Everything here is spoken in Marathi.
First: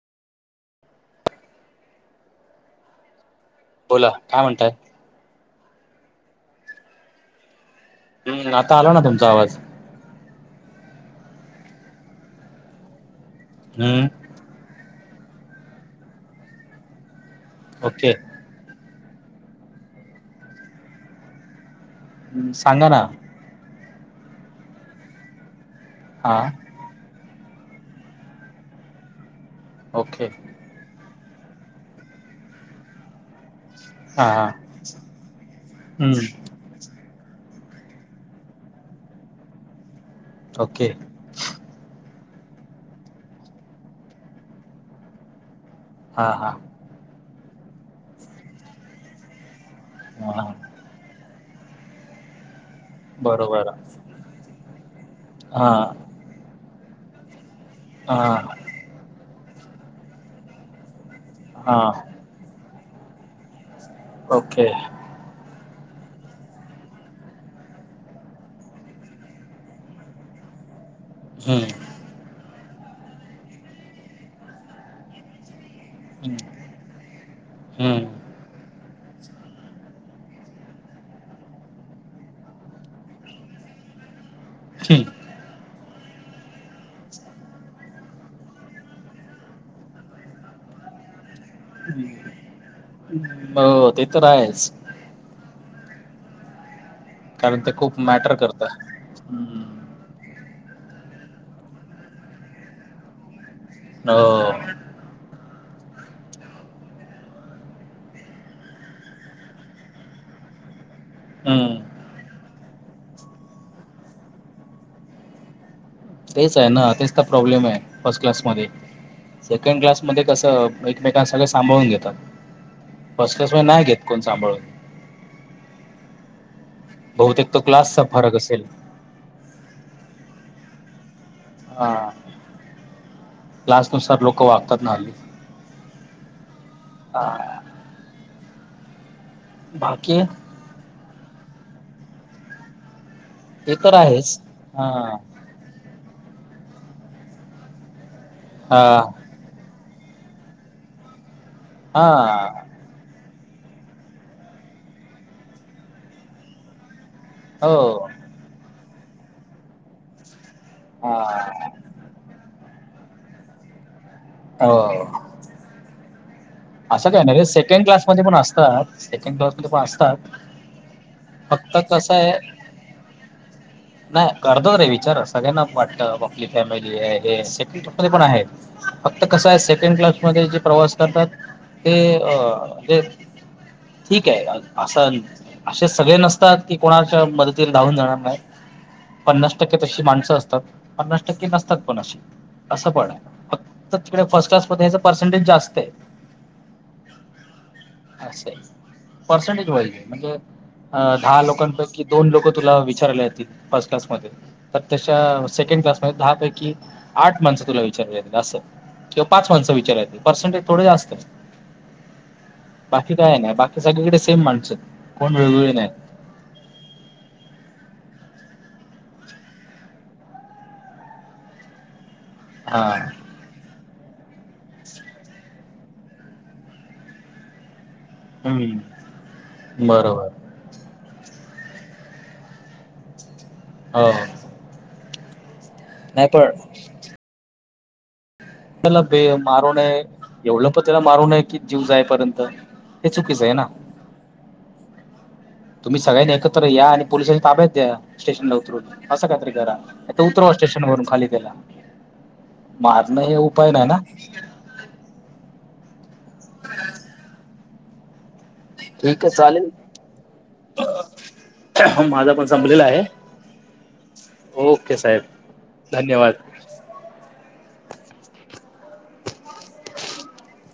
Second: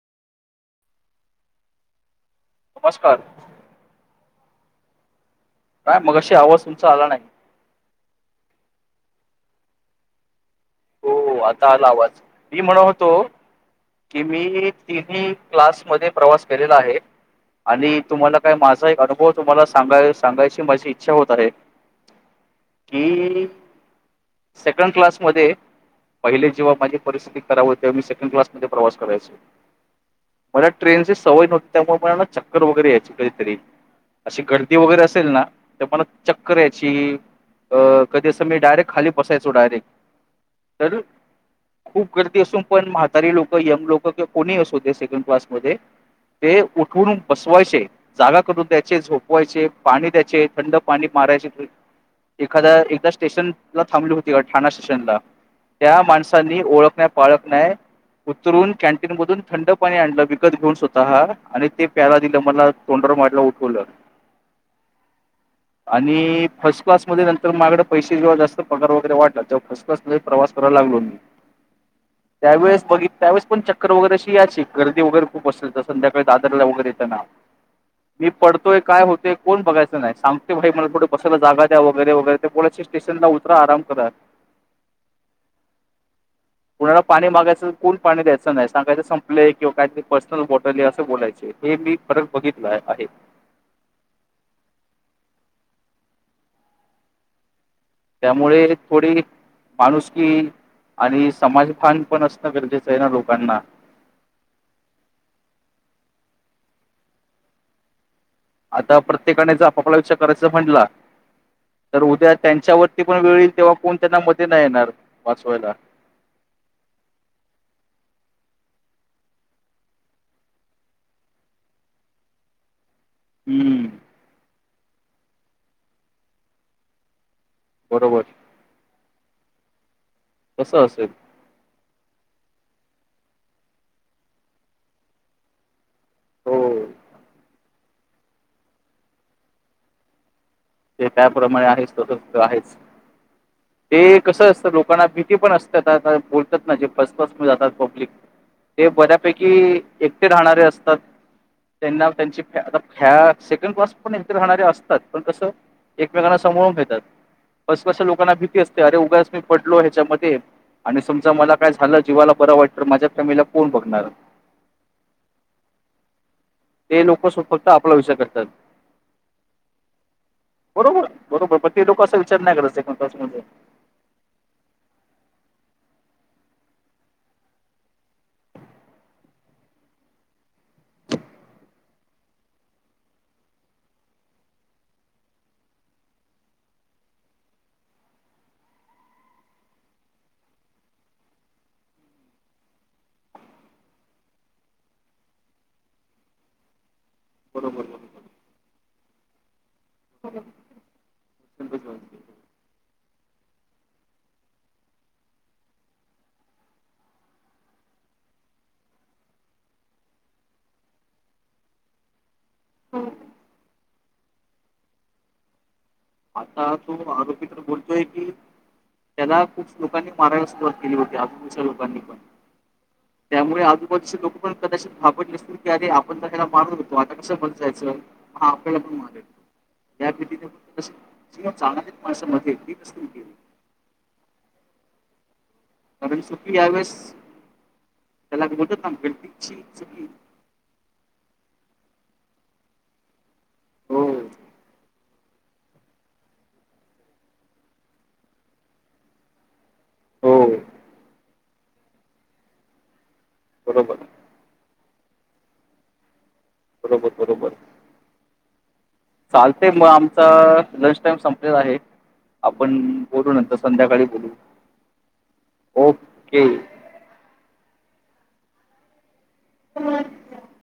नमस्कार बोला काय म्हणताय? काय मग अशी आवाज तुमचा आला नाही हम्म आता आला ना तुमचा आवाज हो आता आला आवाज. मी म्हणत होतो हम्म की मी तिन्ही क्लास मध्ये प्रवास केलेला आहे आणि ओके तुम्हाला काय, माझा अु व तुम्हाला सांगाय सांगायची माझी इच्छा होत आहे. सांगना... की सेकंड क्लास मध्ये हा पहिले, जेव्हा माझी परिस्थिती सेकंड क्लास मध्ये प्रवास करायचं. ओके मला ट्रेन सवय नव्हती त्यामुळे ना चक्कर वगैरे याची हा अशी हा गर्दी वगैरे असेल ना, तर मला हम्म चक्कर याची अ... कधी असं मी डायरेक्ट खाली बसायचो, डायरेक्ट. ओके. ती अस पण म्हातारी लोक यंग लोक किं कोणी असूदे ते सेकंड क्लास म हा हा ते उठून बसवायचे, जागा करून द्यायचे, झोपवायचे पाणी द्याचे, हा थंड पाणी मारायचे. एखाद्या एकदा स्टेशन बरोबर ला थांबली होती ठाणा स्टेशनला हा त्या माणसांनी ओळख नाही पाळख हा उतरून, कॅनटीन मधून थंड पाणी आणलं विकत घेऊन हा आणि हा ते प्याला दिलं मला तोंडावर मारलं, उठवलं ओके आणि फर्स्ट क्लासमध्ये नंतर मागड पैसे जेव्हा जास्त पगार वगैरे वाटला तेव्हा फर्स्ट क्लासमध्ये प्रवास कराय लागो हम्म त्यावेळेस बघित त्यावेळेस पण चक्कर वगैरे अशी यायची गर्दी वगैरे खूप असले तर संध्याकाळी हम्म दादरला वगैरे येतं ना मी हम्म पडतोय काय होतंय कोण बघायचं नाही सांगतेय भाई मला कुठे बसायला जागा द्या वगैरे वगैरे ते बोय स्टेशन ला उतरा आराम करा. ठी रिकामा ऑडिओ कुणाला पाणी मागायचं तर कोण पाणी द्यायचं नाही सांगायचं संपलंय किंवा काहीतरी पर्सनल बॉटल आहे असं बोलायचे. मी परत हम्म. बघितलं आहे. हो ते तर आहेच. [unintelligible] करत हो त्यामुळे थोडी माणूसकी. आणि समाजभान पण असणं गरजेचं आहे ना लोकांना. हो... आता प्रत्येकाने ज आपापला विचार करायचा म्हटला,, हम्म तर उद्या त्यांच्यावरती पण वेळ येईल तेव्हा कोण त्यांना मध्ये नाही येणार वाचवायला. तेच आहे ना तेच तर प्रॉब्लेम आहे फर्स्ट क्लासमध्ये सेकंड क्लासमध्ये कसं एकमेकांना सगळ सांभाळून घेतात. फर्स्ट क्लास नाही हम्म, घेत कोण सांभाळून. बहुतेक तो क्लासचा बरोबर. फरक असेल कसं असेल? क्लास नुसार लोक वागतात ना हल्ली. हो. हा. बाकी? ते त्याप्रमाणे आहेच तस त आहेच. तर ते आहेच. कसं असतं हा लोकांना भीती पण असते आता ता बोल जे पसपास जातात पब्लिक हा ते बऱ्यापैकी एकटे राहणारे असतात त्यांना त्यांची फ हा आता फ्या सेकंड क्लास पण इथ राहणारे असतात पण कसं एकमेकांना सांभाळून घेतात. बसपश हो. लोकांना भीती असते अरे उभास मी पडलो ह्याच्यामध्ये. आणि समजा मला हा. काय झालं जीवाला बरं वाईट तर माझ्या फॅमिलीला कोण बघणार? हो! [inaudible] असं काय लोकं नाही रे फक्त सेकंड आपला विचार क्लासमध्ये पण करतात. असतात, सेकंड क्लासमध्ये पण असतात. बरोबर, बरोबर पण फक्त ते लोक कसं असा आहे विचार नाही करत सेकंड क्लास मध्ये. नाही करतो रे विचार सगळ्यांना वाट आपली फॅमिली हे आहे सेकड क्स पण आहे, फक्त कस आहे सेकंड क्लासमध्ये जे प्रवास करतात ते अ ठीक आहे असं असे सगळे नसतात की कोणाच्या मदतीला धावून जाणार नाही. पन्नास टक्के तशी माणसं असतात, पन्नास टक्के नसतात पण अशी. असं पण फक्त तिकडे फर्स्ट क्लास मध्ये हच पर्सेंटेज जास्त आहे. बरोबर बरोबर पर्सेंटेज वाय म्हणजे अ दहा लोकांपैकी दोन लोक तुला विचारले आहेत, फस्ट क्लास मध्ये तर तशा सेकंड क्लासमध्ये दहा पैकी आठ माणसं तुला विचाराय अस किंवा पाच माणसं विचाराय पर्सेंटेज थोडे जास्त. बाकी काय नाही. बाकी सगळीकडे सेम माणसं, कोण वेग वेगळी नाय. आता तो आरोपी तर बोलतोय की त्याला खूप लोकांनी मारायला सुरुवात केली होती आजूबाजूच्या लोकांनी पण. हा त्यामुळे आजूबाजूचे लोक पण कदाचित घाबरले असतील. की अरे आपण तर त्याला मारत होतो आता कसं बसायचं. हा हम्म. आपल्याला पण मारेल ह्या बरोबर भीतीने [unintelligible] हां. कारण सुखी आहेस. त्याला बे मारू नये. चुकी एवढ पण त्याला मारू नये की जीव जायपर्यंत हेच कीस आहे ना. हो तुम्ही सगळ्यांनी एकत्र या आणि पोलिसांच्या ताब्यात द्या, स्टेशनला उतरून अस काय तरी करा. नायतर हो उतरवा स्टेशन वरून खाली त्याला. मार न हे पर्याय नाही ना. बरोबर बरोबर बरोबर. ठीक आहे चालेल चालते मग आमचा लंच टाइम संपलेला आहे, माझा पण आपण संपलेला आहे बोलू नंतर संध्याकाळी बोलू. ओके साहेब. धन्यवाद. ओके [inaudible] [unintelligible]